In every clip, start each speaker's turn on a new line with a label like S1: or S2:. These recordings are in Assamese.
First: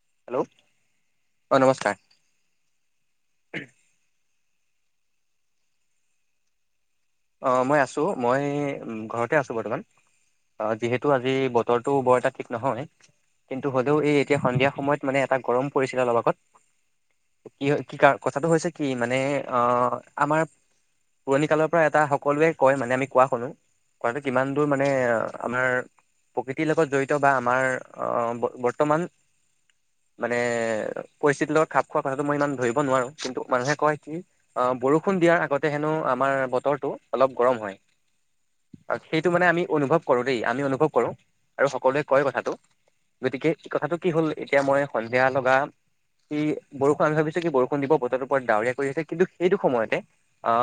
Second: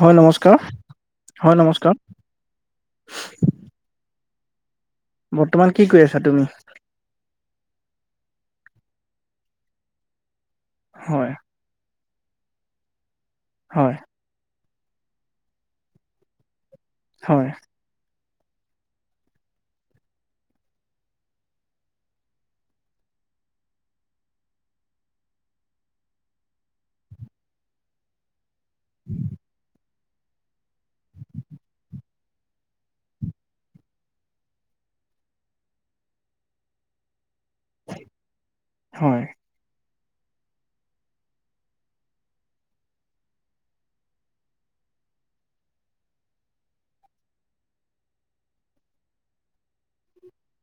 S1: হয়
S2: হেল্ল'
S1: নমস্কাৰ হয় নমস্কাৰ। বৰ্তমান কি কৰি আছা তুমি?
S2: অ মই আছো। মই ঘৰতে আছো বৰ্তমান অ যিহেতু আজি।
S1: হয়
S2: বৰটো বৰ এটা ঠিক নহয়। কিন্তু
S1: হয়
S2: হ'লেও এই এতিয়া সন্ধিয়া সময়ত মানে এটা গৰম পৰিছিলে অলবাগত। কি হয়? কি কাৰ কথাটো হৈছে, কি মানে অ আমাৰ পুৰণি কালৰ এটা সকলোৱে কয় মানে আমি কোৱা শুনো ক কিমান দূৰ মানে আমাৰ? প্ৰকৃতিৰ লগত জড়িত বা আমাৰ আহ বৰ্তমান মানে পৰিস্থিতিৰ লগত খাপ খোৱা কথাটোটো মই ইমান ধৰিব নোৱাৰো। কিন্তু মানুহে কয় কি অ বৰষুণ দিয়াৰ আগতে হেনো আমাৰ ব বটৰতো অলপ গৰম হয় আৰু
S1: হয়
S2: সেইটো মানে আমি অনুভৱ। কৰো দেই আমি অনুভৱ কৰো আৰু সকলোৱে কয় কথাটো। গতিকে এই কথাটো কি হ'ল এতিয়া মই সন্ধিয়া লগা। কি বৰষুণ, আমি ভাবিছো কি বৰষুণ, দিব বতৰটোৰ ওপৰত ডাৱৰীয়া কৰি আছে কিন্তু সেইটো সময়তে অ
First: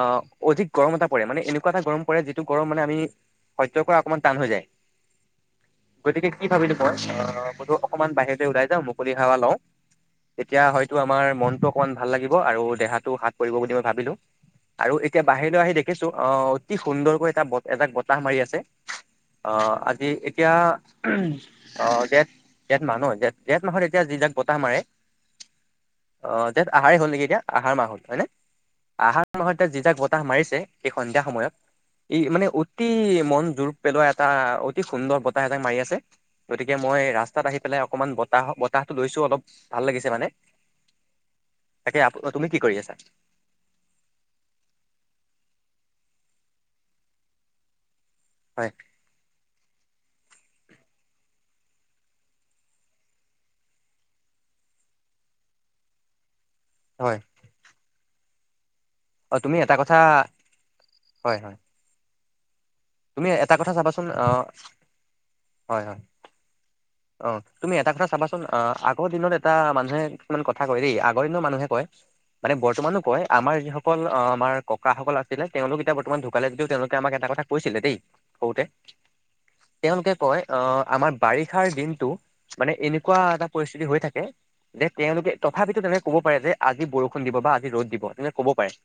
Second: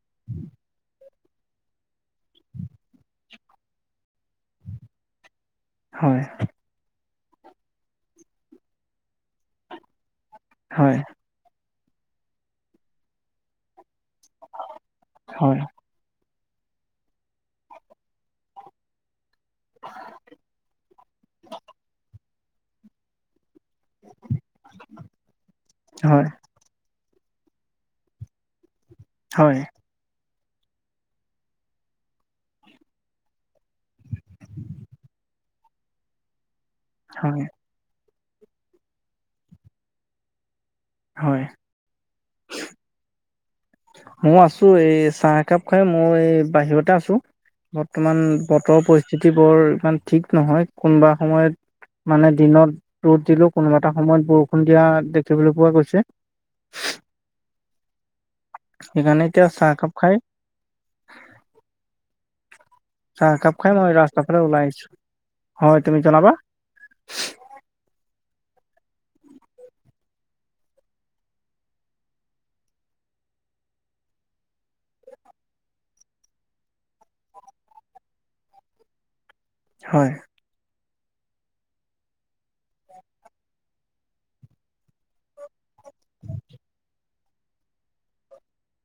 S2: অধিক গৰম এটা পৰে মানে এনেকুৱা এটা গৰম পৰে যিটো গৰম মানে আমি সহ্য কৰা অকণমান টান হৈ যায়।
S1: হয়
S2: গতিকে কি ভাবিলা? বধো অকমান বাহিৰ উওলাই যাও মুকলি সোৱা লওঁ তেতিয়া
S1: হয়
S2: হয়তো আমাৰ মনতটো। মান ভাল লাগিব আৰু দেহাটো হাত পৰিব বুলি মই ভাবিলো আৰু এতিয়া বাহিৰ।
S1: হয়
S2: কিন্তু আহি দেখিছো। অ অতি সুন্দৰকৈ এটা এজাক বতাহ মাৰি আছে। অ আজি এতিয়া অ জেঠ জেঠ মাহ ন জেঠ জেঠ মাহত তিয়া যি যাক বতাহ মাৰে
S1: হয়
S2: আহ তি আহাৰেই হ'ল নেকি এতিয়া আহাৰ মাহ হল হয়নে? আহাৰ মাহত
S1: হয়
S2: যি এটা মাৰিছে সেই সন্ধিয়া সময়ত। ই মানে অতি মন জোৰ পেলোৱা এটা অতি সুন্দৰ বতাহ এটা মাৰি আছে। গতিকে মই
S1: হয়
S2: ৰাস্তাত আহি পেলাই অকমান বতাহ বতাহটো লৈছো, অলপ ভাল লাগিছে মানে।
S1: হয়,।
S2: তাকে আ তুমি কি কৰি আছা?
S1: মই আছো। এই চাহ একাপ খাই মই এই বাহিৰতে আছো। বৰ্তমান
S2: হয়
S1: বতৰ পৰিস্থিতি বোৰ ইমান ঠিক নহয়, কোনোবা সময়ত মানে দিনত ৰ'দ দিলো কোনোবা এটা সময়ত বৰষুণ দিয়া দেখিবলৈ পোৱা গৈছে।
S2: হয়,।
S1: সেইকাৰণে
S2: অঁ
S1: এতিয়া
S2: তুমি
S1: চাহ
S2: এটা
S1: একাপ
S2: কথা।
S1: খাই
S2: হয় হয়,। তুমি
S1: চাহ,
S2: এটা
S1: একাপ
S2: কথা
S1: খাই মই
S2: চাবাচোন অ
S1: ৰাস্তাৰ ফালে ওলাই আহিছো। হয়, তুমি জনাবা।
S2: অ তুমি এটা কথা চাবাচোন আহ আগৰ দিনত এটা মানুহে কিছুমান কথা কয় দেই আগৰ দিনৰত মানুহে কয়। মানে বৰ্তমানো কয় আমাৰ যিসকল আমাৰ বৰ্তমানো কয়। আমাৰ যিসকল ককাসকল আছিলে তেওঁলোক এতিয়া বৰ্তমান ঢুকালে যদিও তেওঁলোকে আমাক এটা কথা। কৈছিলে দেই সৰুতে, তেওঁলোকে
S1: হয়
S2: কয় অ আমাৰ বাৰি বাৰিষাৰ, দিনটো মানে এনেকুৱা এটা পৰিস্থিতি হৈ থাকে। যে তেওঁলোকে তথাপিতো তেকে ক'ব পাৰে যে আজি বৰষুণ, দিব। বা আজি ৰ'দ, দিব তেনেক কব পাৰে।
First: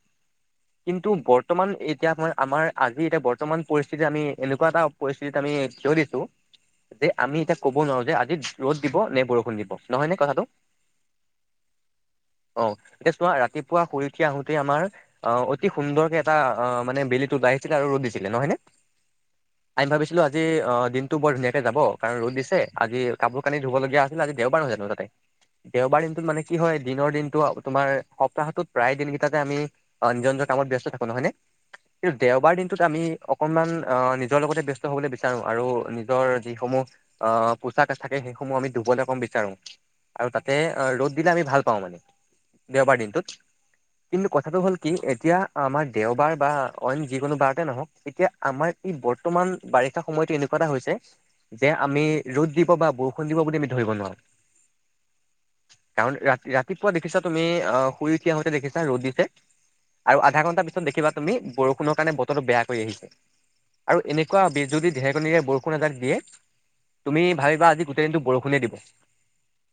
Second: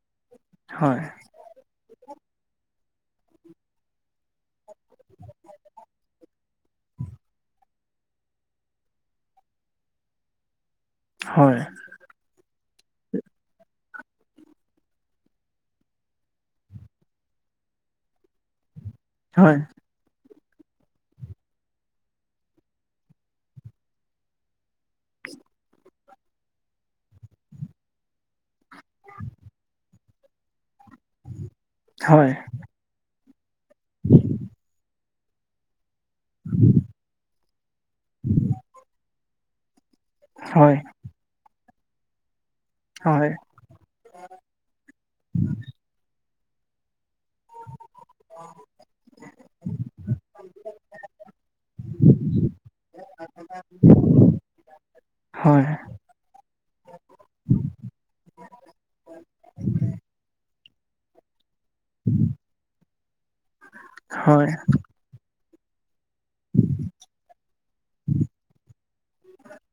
S1: হয়
S2: কিন্তু বৰ্তমান এতিয়া আমাৰ আজি এতিয়া বৰ্তমান পৰিস্থিতি আমি এনেকুৱা এটা পৰিস্থিতিত আমি থিয় দিছো, যে আমি এতিয়া ক'ব নোৱাৰোঁ যে আজি ৰ'দ দিব নে বৰষুণ দিব নহয় নে কথাটো?
S1: হয়।
S2: অ এতিয়া চোৱা ৰাতিপুৱা শুই উঠি আহোতে আমাৰ অ অতি সুন্দৰকে এটা অ মানে বেলিটো ওলাইছিলে আৰু ৰ'দ দিছিলে নহয় নে?
S1: হয়।
S2: আমি ভাবিছিলো আজি অ দিনটো বৰ ধুনীয়াকে যাব কাৰণ ৰ'দ দিছ ছে আজি কাপোৰ - কানি ধুব লগীয়া আছিল। আজি দেওবাৰ হয় জানো তাতে দেওবাৰ দিনটোত মানে কি হয়? দিনৰ দিনটো আ তোমাৰ সপ্তাহটোত প্ৰায় দিন কেইটাতে আমি অ নিজৰ কামত ব্যস্ত থাকো নহয় ন? কিন্তু
S1: হয়
S2: দেওবাৰ দিনটোত আমি অ অকনমান আহ নিজৰ লগতে ব্যস্ত হবলৈ বিচাৰো আৰু নিজৰ যিসমূহ অ' পোচাক থাকে সেইসমূহ আমি ধুবলৈ কম বিচাৰো, আৰু তাতে
S1: হয়
S2: ৰ'দ দিলে আমি ভাল পাওঁ মানে। দেওঁবাৰ
S1: হয়
S2: দিনটোত, কিন্তু কথাটো হ'ল কি এতিয়া আমাৰ দেওঁবাৰ বা অইন যি কোনো বাৰতে নহক, এতিয়া আমাৰ ই বৰ্তমান বাৰিষা সময়তটো এনেকুৱা এটা হৈছে যে আমি ৰ'দ দিব বা বৰষুণ দিব বুলি আমি ধৰিব নোৱাৰো।
S1: হয়।
S2: কাৰণ ৰাতি ৰাতিপুৱা দেখিছা তুমি অ শুই উঠি আহোতে দেখিছা ৰ'দ দিছে আৰু আধা ঘণ্টা পিছত দেখিবা তুমি বৰষুণৰ কাৰণে বতৰটো বেয়া কৰি আহিছে আৰু এনেকুৱা
S1: হয়,
S2: বিজুলী ঢেৰেকনিৰে বৰষুণ এজাক দিয়ে তুমি ভাবিবা আজি গোটেই দিনটো বৰষুণে দিব।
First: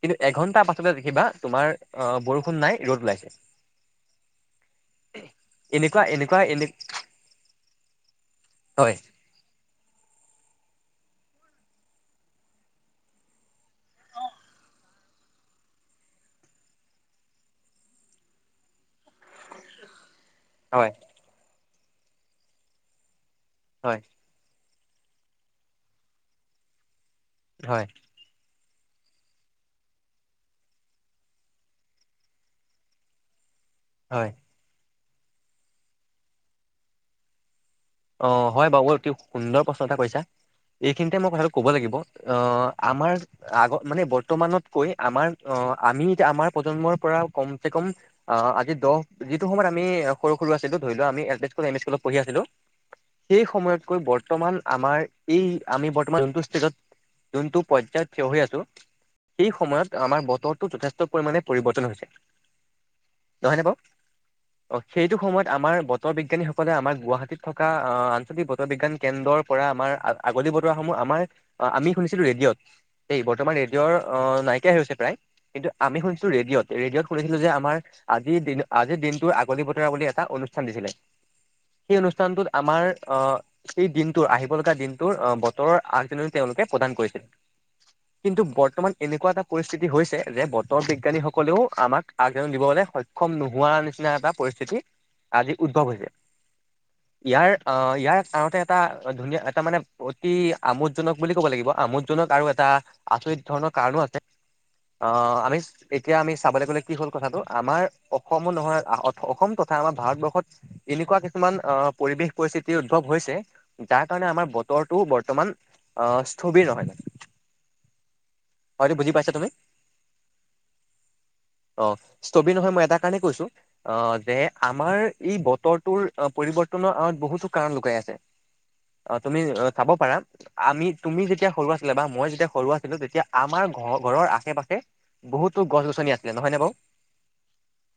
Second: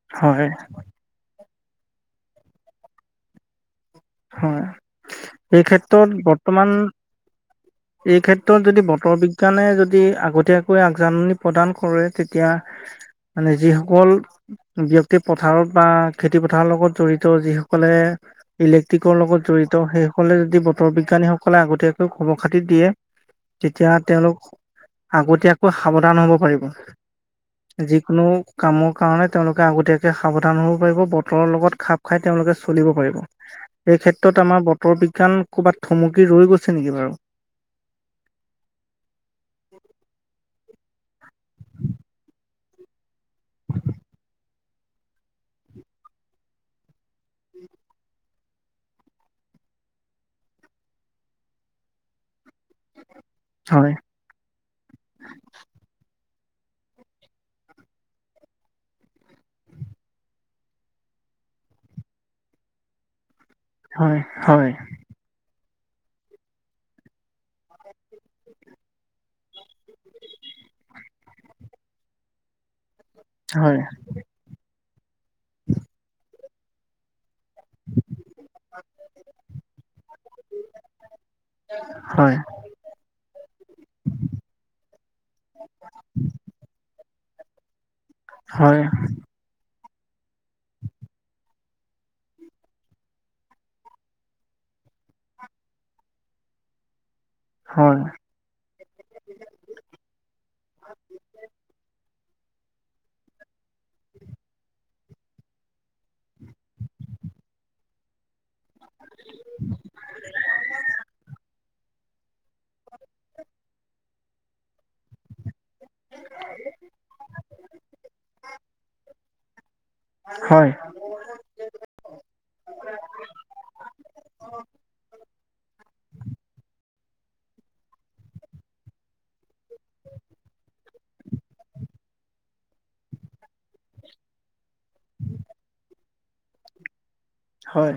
S2: কিন্তু
S1: হয়,
S2: এঘণ্টাৰ পাছতে দে খিবা তোমাৰ অ বৰষুণ নাই ৰ'দ ওলাইছে।
S1: হয়, এই
S2: এনেকুৱা
S1: ক্ষেত্ৰত
S2: এনেকুৱা এনে
S1: বৰ্তমান এই ক্ষেত্ৰত যদি
S2: হয়
S1: বতৰ বি জ্ঞানে যদি আগতীয়াকৈ আগজাননী প্ৰদান কৰে তেতিয়া মানে যিসকল ব্যক্তি পথাৰত বা খেতি পথাৰৰ লগত জড়িত, যিসকলে ইলে তিকৰ লগত জড়িত সেইসকলে যদি
S2: হয়
S1: বতৰ বিজ্ঞানীসকলে আগতীয়াকৈ খবৰ খাতি দিয়ে তেতিয়া
S2: হয়
S1: তেওঁলোক আগতীয়াকৈ সাৱধান হ'ব পাৰিব।
S2: হয়
S1: যিকোনো কামৰ কাৰণে তেওঁলোকে আগতীয়াকে সাৱধান হ'ব পাৰিব, বতৰৰ লগত খাপ খাই তেওঁলোকে চলিব পাৰিব। এই
S2: হয়
S1: ক্ষেত্ৰত আমাৰ বতৰ বিজ্ঞান ক'ৰবাত থমকি ৰৈ গৈছে নেকি বাৰু?
S2: অ হয় বাৰু অতি সুন্দৰ প্ৰশ্ন এটা কৰিছা। এইখিনিতে মই কথাটো ক'ব লাগিব আহ আমাৰ আগত মানে বৰ্তমানত কৈ আমাৰ অ আমি এতিয়া আমাৰ প্ৰজন্মৰ পৰা কমচে কম অ আজি দহ যিটো সময়ত আমি সৰু সৰু আছিলো ধৰি লোৱা আমি L P school M E স্কুলত পঢ়ি আছিলো সেই
S1: হয়,
S2: সময়তকৈ বৰ- বৰ্তমান আমাৰ এই আমি বৰ্তমান যোনটো ষ্টেজত যোনটো পৰ্যায়ত থিয় হৈ আছো। সেই সময়ত আমাৰ বতৰটো যথেষ্ট পৰিমানে পৰিৱৰ্তন হৈছে। নহয়নে বাৰু?
S1: হয় হয়।
S2: অ সেইটো সময়ত আমাৰ বতৰ বিজ্ঞানীসকলে আমাৰ গুৱাহাটীত থ কা আহ আঞ্চলিক বতৰ বিজ্ঞান কেন্দ্ৰৰ পৰা আমাৰ আ আগলি বতৰাসমূহ আমাৰ অ' আমি শুনিছিলো ৰেডিঅ'ত। এই বৰ্তমান
S1: হয়,
S2: ৰেডিঅ'ৰ অ নাইকিয়াই হৈছে প্ৰায় কিন্তু আমি শুনিছো ৰেডিঅ'ত। ৰেডিঅ'ত শুনিছিলো যে আমাৰ আজিৰ দিন আজিৰ দিনটোৰ আগলি বতৰা বুলি এটা অনুষ্ঠান দিছিলে। সেই
S1: হয়,
S2: অনুষ্ঠানটোত আমাৰ আ এই দিনটোৰ আহিব লগা দিনটোৰ বতৰৰ আগজাননী তেওঁলোকে প্ৰদান কৰিছিল। কিন্তু
S1: হয়,
S2: বৰ্তমান এনেকুৱা এটা পৰিস্থিতি হৈছে, যে বতৰ বিজ্ঞানীসকলেও আমাক আগজাননী দিবলৈ সক্ষম নোহোৱাৰ নিচিনা এটা পৰিস্থিতি আজি উদ্ভৱ হৈছে। ইয়াৰ
S1: হয়,
S2: আ
S1: হয়,
S2: ইয়াৰ আঁৰতে এটা ধুনীয়া এটা মানে অতি আমোদজনক বুলি ক'ব লাগিব, আমোদজনক আৰু এটা আচৰিত ধৰণৰ কাৰণো আছে। অ' আমি এতিয়া আমি চাবলৈ গ'লে কি হ'ল, কথাটো আমাৰ অসমো নহয় আহত অসম তথা আমাৰ ভাৰতবৰ্ষত এনেকুৱা কিছুমান অ পৰিবেশ পৰিস্থিতি উদ্ভৱ হৈছে, যাৰ কাৰণে আমাৰ বতৰটো বৰ্তমান আহ স্থবিৰ নহয় মানে। হয়তো বুজি পাইছা তুমি?
S1: হয়।
S2: অ' স্থবিৰ নহয় মই এটা কাৰণেই কৈছো আ দে আমাৰ এই বতৰটোৰ পৰিৱৰ্তনৰ আৰত বহুতো কাৰণ লুকাই আছে। অ' তুমি চাব পাৰা আমি তুমি যেতিয়া সৰু আছিলা বা মই যেতিয়া সৰু আছিলো তেতিয়া আমাৰ ঘ ঘৰৰ আশে পাশে বহুতো গছ গছনি আছিলে নহয় নে বাও
S1: হয়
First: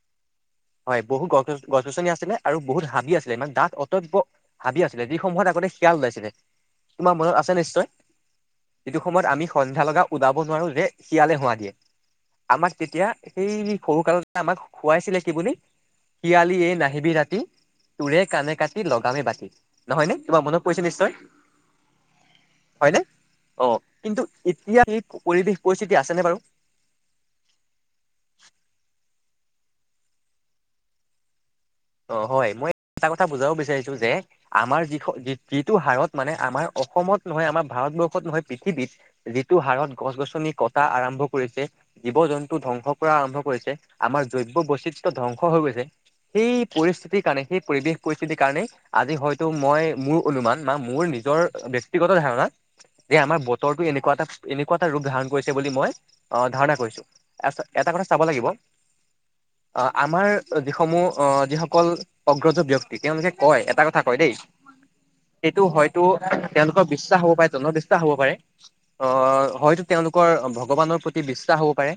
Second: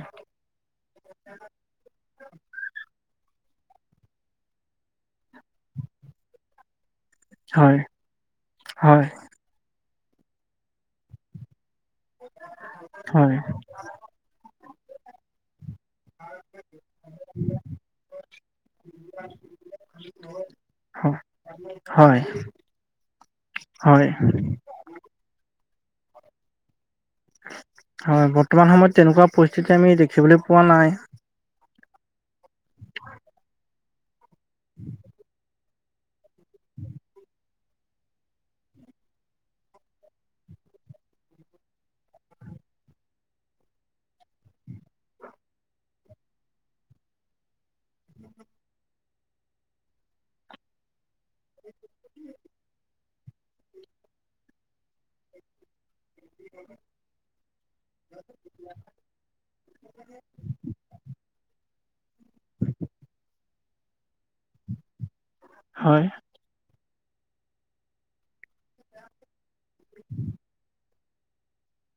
S2: হয় বহুত গছ গছ গছ গছনি আছিলে আৰু বহুত হাবি আছিলে ইমান দাক অটব্য হাবি আছিলে যিসমূহত আগতে শিয়াল ওলাইছিলে তোমাৰ মনত আছে
S1: হয়,
S2: নিশ্চয় যিটো
S1: হয়,
S2: সময়ত আমি সন্ধ্যা লগা ওলাব নোৱাৰো যে শিয়ালে হোৱা দিয়ে আমাক তেতিয়া সেই সৰু কালতে আমাক সোৱাইছিলে কি বুলি শিয়ালি এ নাহিবি ৰাতি তোৰে কানে লগামে বাতি নহয় নে তোমাৰ মনত পৰিছে নিশ্চয়
S1: হয়,
S2: হয়নে অ
S1: হয়,
S2: কিন্তু এতিয়া সেই পৰিৱেশ পৰিস্থিতি আছেনে বাৰু
S1: হয় বৰ্তমান সময়ত তেনেকুৱা পৰিস্থিতি আমি দেখিবলে পোৱা নাই
S2: অ হয় মই এটা কথা বুজাব বিচাৰিছো যে আমাৰ যিস যি যিটো হাৰত মানে আমাৰ অসমত নহয় আমাৰ ভাৰতবৰ্ষত নহয় পৃথিৱীত যিটো হাৰত গছ গছনি কটা আৰম্ভ কৰিছে জীৱ জন্তু ধ্বংস কৰা আৰম্ভ কৰিছে আমাৰ জৈৱ বৈচিত্ৰ ধ্বংস হৈ গৈছে সেই পৰিস্থিতিৰ কাৰণে সেই পৰিৱেশ পৰিস্থিতিৰ কাৰণেই আজি হয়তো মই মোৰ অনুমান বা মোৰ নিজৰ ব্যক্তিগত ধাৰণাত যে আমাৰ বতৰটো এনেকুৱা এটা এনেকুৱা এটা ৰূপ ধাৰণ কৰিছে বুলি মই অ ধাৰণা কৰিছো এটা কথা চাব লাগিব আ আমাৰ যিসমূহ অ যিসকল অগ্ৰজ ব্যক্তি তেওঁলোকে কয় এটা কথা কয় দেই সেইটো হয়তো
S1: হয়,
S2: তেওঁলোকৰ বিশ্বাস হ'ব পাৰে জনবিশ্বাস হ'ব পাৰে অ হয়তো তেওঁলোকৰ ভগৱানৰ প্ৰতি বিশ্বাস হ'ব পাৰে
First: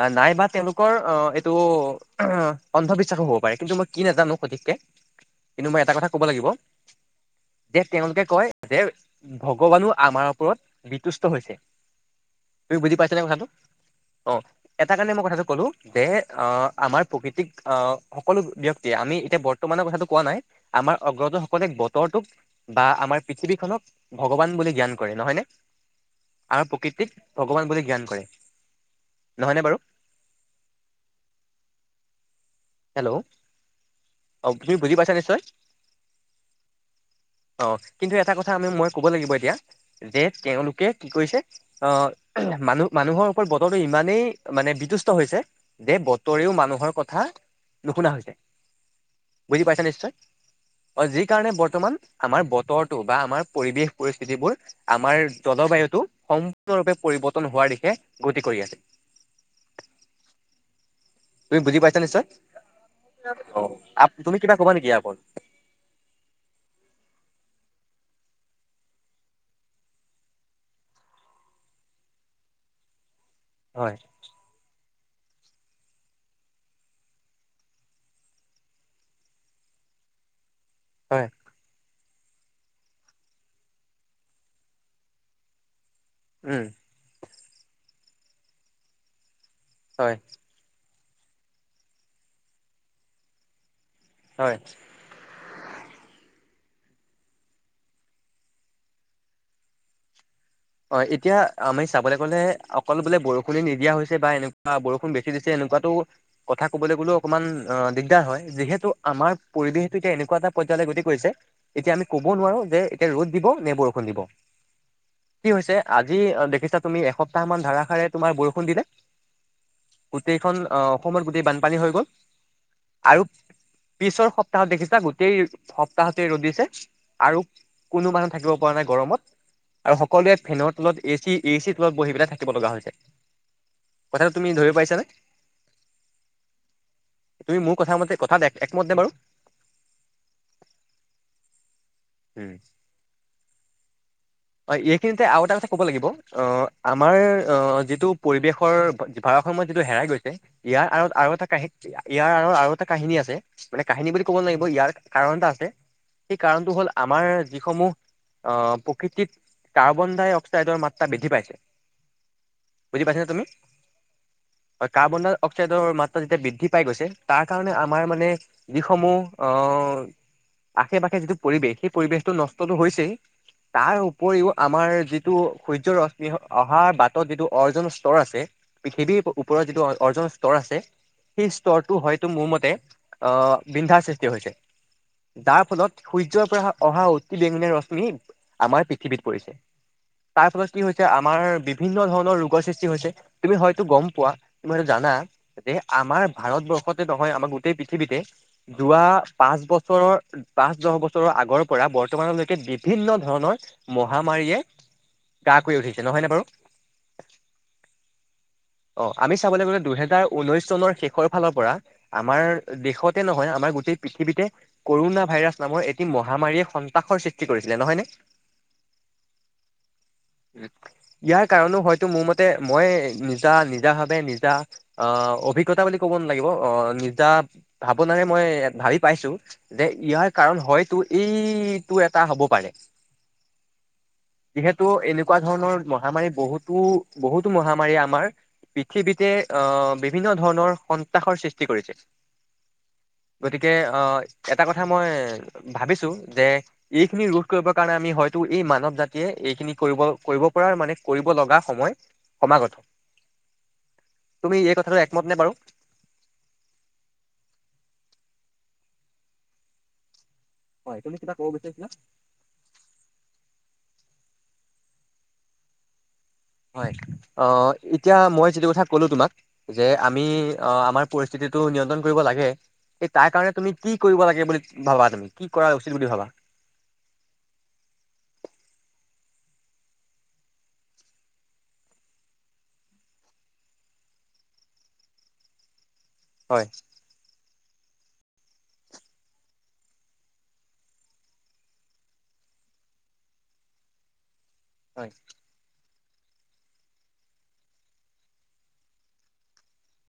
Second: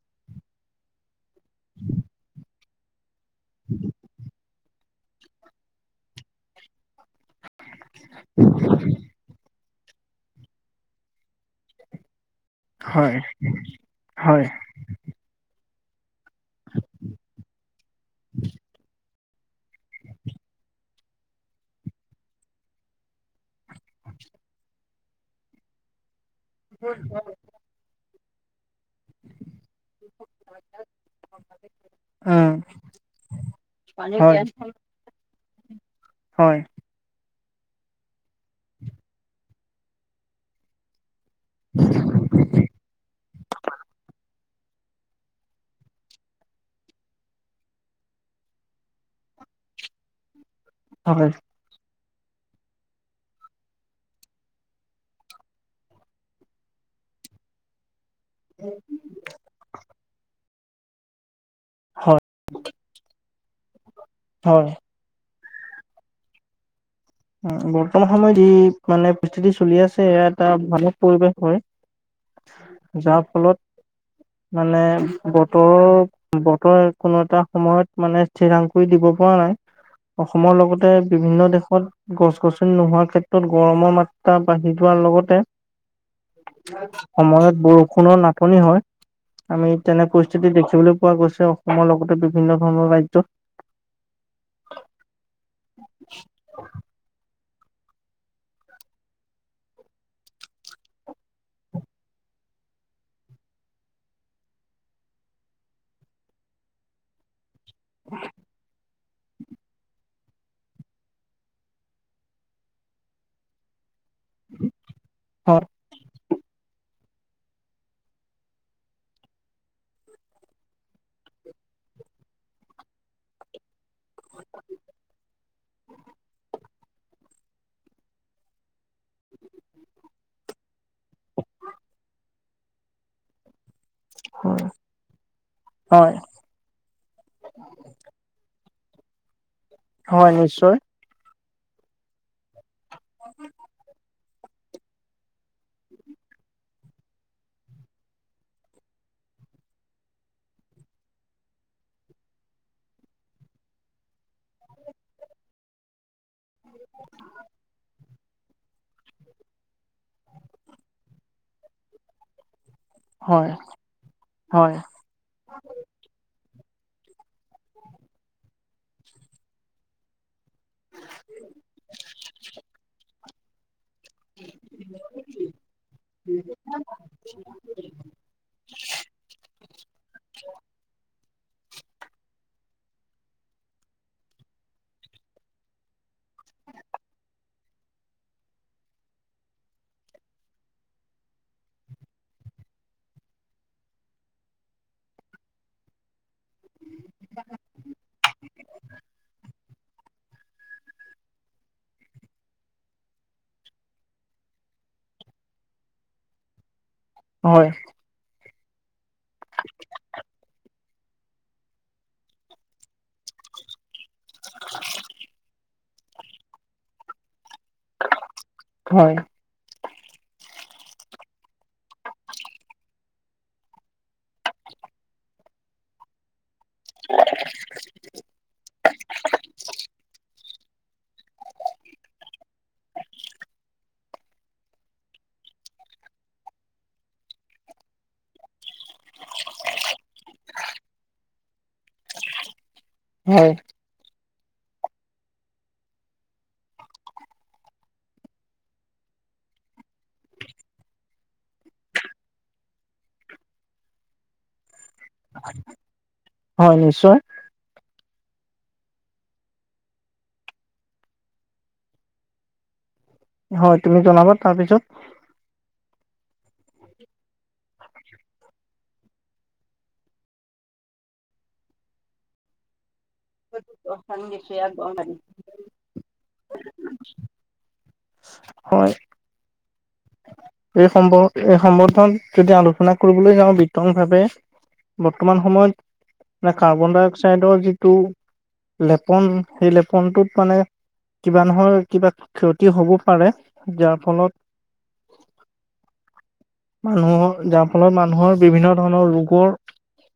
S2: আ নাইবা তেওঁলোকৰ অ এইটো অন্ধবিশ্বাসো হ'ব পাৰে কিন্তু মই কি নাজানো সঠিককে কিন্তু মই এটা কথা ক'ব লাগিব যে তেওঁলোকে কয় যে ভগৱানো আমাৰ ওপৰত বিতুষ্ট হৈছে তুমি বুজি পাইছা
S1: হয়,
S2: নে কথাটো অ
S1: হয়,
S2: এটা কাৰণে মই কথাটো কলো যে অ আমাৰ প্ৰকৃতিক আ সকলো ব্যক্তি এতিয়া আমি এতিয়া বৰ্তমানৰ কথাটো কোৱা নাই আমাৰ অগ্ৰজৰ সকলে বতৰটোক বা আমাৰ পৃথিৱীখনক ভগৱান বুলি জ্ঞান কৰে নহয় নে আৰু প্ৰকৃতিক ভগৱান বুলি জ্ঞান কৰে নহয়নে বাৰু হেল্ল'
S1: উম হয়
S2: অ তুমি বুজি পাইছা নিশ্চয়
S1: হয়
S2: অ কিন্তু এটা কথা আমি মই কব লাগিব এতিয়া যে তেওঁলোকে কি কৰিছে অ মানুহ মানুহৰ ওপৰত বতৰটো ইমানেই মানে বিতুষ্ট হৈছে যে বতৰেও মানুহৰ কথা নুশুনা হৈছে বুজি পাইছা নিশ্চয় অ যি
S1: হয়,
S2: কাৰণে বৰ্তমান আমাৰ বতৰটো বা আমাৰ পৰিৱেশ পৰিস্থিতিবোৰ আমাৰ জলবায়ুটো সম্পূৰ্ণৰূপে পৰিৱৰ্তন হোৱাৰ দিশে গতি কৰি আছে তুমি বুজি পাইছা নিশ্চয় অ তুমি কিবা
S1: হয়।
S2: কবা নেকি আকল
S1: বৰ্তমান সময়ত যি মানে পৰিস্থিতি চলি আছে এয়া এটা ভানক পৰিৱেশ হয় যাৰ ফলত
S2: হয়
S1: মানে বতৰ বতৰে কোনো এটা সময়ত মানে সিৰাং কৰি দিব পৰা নাই অসমৰ লগত তে
S2: হয়
S1: বিভিন্ন দেশত গছ গছনি নোহোৱাৰ ক্ষেত্ৰত গৰমৰ মাত্ৰা বাঢ়ি যোৱাৰ লগতে
S2: উম
S1: সময়ত বৰষুণৰ নাাটনি হয় আমি তেনে
S2: হয়
S1: পৰিস্থিতি দেখিবলৈ পোৱা গৈছে অসমৰ লগতে বিভিন্ন ধৰণৰ ৰাজ্যত
S2: হয় অ এতিয়া আমি চাবলৈ গলে অকল বোলে বৰষুণে নিদিয়া হৈছে বা এনেকুৱা বৰষুণ বেছি দিছে এনেকোৱাতো কথা কবলৈ গ'লেও অকমান অ দিগদাৰ হয় যিহেতু আমাৰ পৰিৱেশটো এতিয়া এনেকুৱা এটা পৰ্যায়লৈ গতি কৰিছে এতিয়া আমি কব নোৱাৰো যে এতিয়া ৰ'দ দিব নে বৰষুণ দিব
S1: [inaudible]
S2: কি হৈছে আজি আ দেখিছা তুমি এসপ্তাহ মান ধাৰাসাৰে তোমাৰ বৰষুণ দিলে গোটেইখন আহ অসমত গোটেই বানপানী হৈ গ'ল আৰু পিছৰ সপ্তাহত দেখিছা গোটেই সপ্তাহতে ৰদ দিছে আৰু কোনো মানুহ থাকিব পৰা নাই গৰমত আৰু সকলোৱে ফেনৰ তলত এ চি এ চিৰ তলত বহি পেলাই থাকিব লগা হৈছে কথাটো তুমি ধৰিব পাইছানে
S1: হয়,
S2: তুমি মোৰ কথা মতে কথাত একমত নে বাৰু
S1: হয় নিশ্চয়
S2: উম
S1: [unintelligible]
S2: অ এইখিনিতে আৰু এটা কথা ক'ব লাগিব অ আমাৰ অ যিটো পৰিৱেশৰ ভাৰাসম্যত যিটো হেৰাই গৈছে ইয়াৰ আঁৰত আৰু এটা কাহি ইয়াৰ আৰত আৰু এটা কাহিনী আছে মানে কাহিনী বুলি ক'ব লাগিব ইয়াৰ কাৰণ এটা আছে সেই কাৰণটো হ'ল আমাৰ যিসমূহ অ প্ৰকৃতিত কাৰ্বন ডাই অক্সাইডৰ মাত্ৰা বৃদ্ধি পাইছে বুজি পাইছা নে তুমি
S1: হয়,
S2: হয় কাৰ্বন ডাই অক্সাইডৰ মাত্ৰা যেতিয়া বৃদ্ধি পাই গৈছে তাৰ কাৰণে আমাৰ মানে যিসমূহ আহ আশে পাশে যিটো পৰিৱেশ সেই পৰিৱেশটো নষ্টটো হৈছেই তাৰ উপৰিও আমাৰ যিটো সূৰ্য ৰশ্মি অহা বাটত যিটো অৰ্জন স্তৰ আছে পৃথিৱীৰ ওপৰত যিটো অৰ্জন স্তৰ আছে সেই স্তৰটো হয়তো মোৰ মতে অ বিন্ধাৰ সৃষ্টি হৈছে যাৰ ফলত সূৰ্যৰ পৰা অহা অতি বেঙুনীয়া ৰশ্মি আমাৰ পৃথিৱীত পৰিছে তাৰ ফলত কি হৈছে আমাৰ বিভিন্ন ধৰণৰ ৰোগৰ সৃষ্টি হৈছে তুমি হয়তো গম পোৱা তুমি সেইটো জানা যে আমাৰ ভাৰতবৰ্ষতে নহয় আমাৰ গোটেই পৃথিৱীতে যোৱা পাঁচ বছৰৰ পাঁচ দহ বছৰৰ আগৰ পৰা বৰ্তমানলৈকে বিভিন্ন ধৰণৰ মহামাৰীয়ে গা কৰি উঠিছে নহয়নে বাৰু
S1: হয়
S2: অ আমি চাবলে গলে দুহেজাৰ ঊনৈশ চনৰ শেষৰ ফালৰ পৰা আমাৰ দেশতে নহয় আমাৰ গোটেই পৃথিৱীতে কৰোণা ভাইৰাছ নামৰ এটি মহামাৰীয়ে সন্ত্ৰাসৰ সৃষ্টি কৰিছিলে নহয় নে
S1: হয়
S2: ইয়াৰ কাৰণো হয়তো মোৰ মতে মই নিজা নিজা ভাবে নিজা অ অভিজ্ঞতা বুলি ক'ব নালাগিব অ নিজা ভাৱনাৰে মই ভাবি পাইছো যে ইয়াৰ কাৰণ হয়তো এইটো এটা হ'ব পাৰে যিহেতু এনেকোৱা ধৰণৰ মহামাৰী বহুতো বহুতো মহামাৰীয়ে আমাৰ পৃথিৱীতে অহ বিভিন্ন ধৰণৰ সন্ত্ৰাসৰ সৃষ্টি কৰিছে
S1: হয়,
S2: গতিকে আহ এটা কথা মই ভাবিছো যে এইখিনি ৰোধ কৰিব কাৰণে আমি হয়তো এই মানৱ জাতিয়ে এইখিনি কৰিব কৰিব পৰা মানে কৰিব লগা সময় সমাগত তুমি এই কথাটো একমত নে বাৰু
S1: হয় নিশ্চয়
S2: হয় তুমি কিবা কব বিচাৰিছিলা
S1: হয় তুমি জনাবা তাৰপিছত
S2: হয় অ এতিয়া মই যিটো কথা কলো তোমাক যে আমি অ আমাৰ পৰিস্থিতিটো নিয়ন্ত্ৰণ কৰিব লাগে এই তাৰ কাৰণে তুমি কি কৰিব লাগে বুলি ভাবা তুমি কি কৰা উচিত বুলি ভাবা
S1: হয় এই সম্ব এই সম্বৰ্ধন যদি আলোচনা কৰিবলৈ যাওঁ বিতং ভাৱে বৰ্তমান সময়ত
S2: হয়
S1: কাৰ্বন- ডাই -অক্সাইডৰ যিটো লেপন সেই লেপনটোত মানে কিবা নহয় কিবা ক্ষতি হ'ব পাৰে যাৰ ফলত
S2: হয়
S1: মানুহৰ যাৰ ফলত মানুহৰ বিভিন্ন ধৰণৰ ৰোগৰ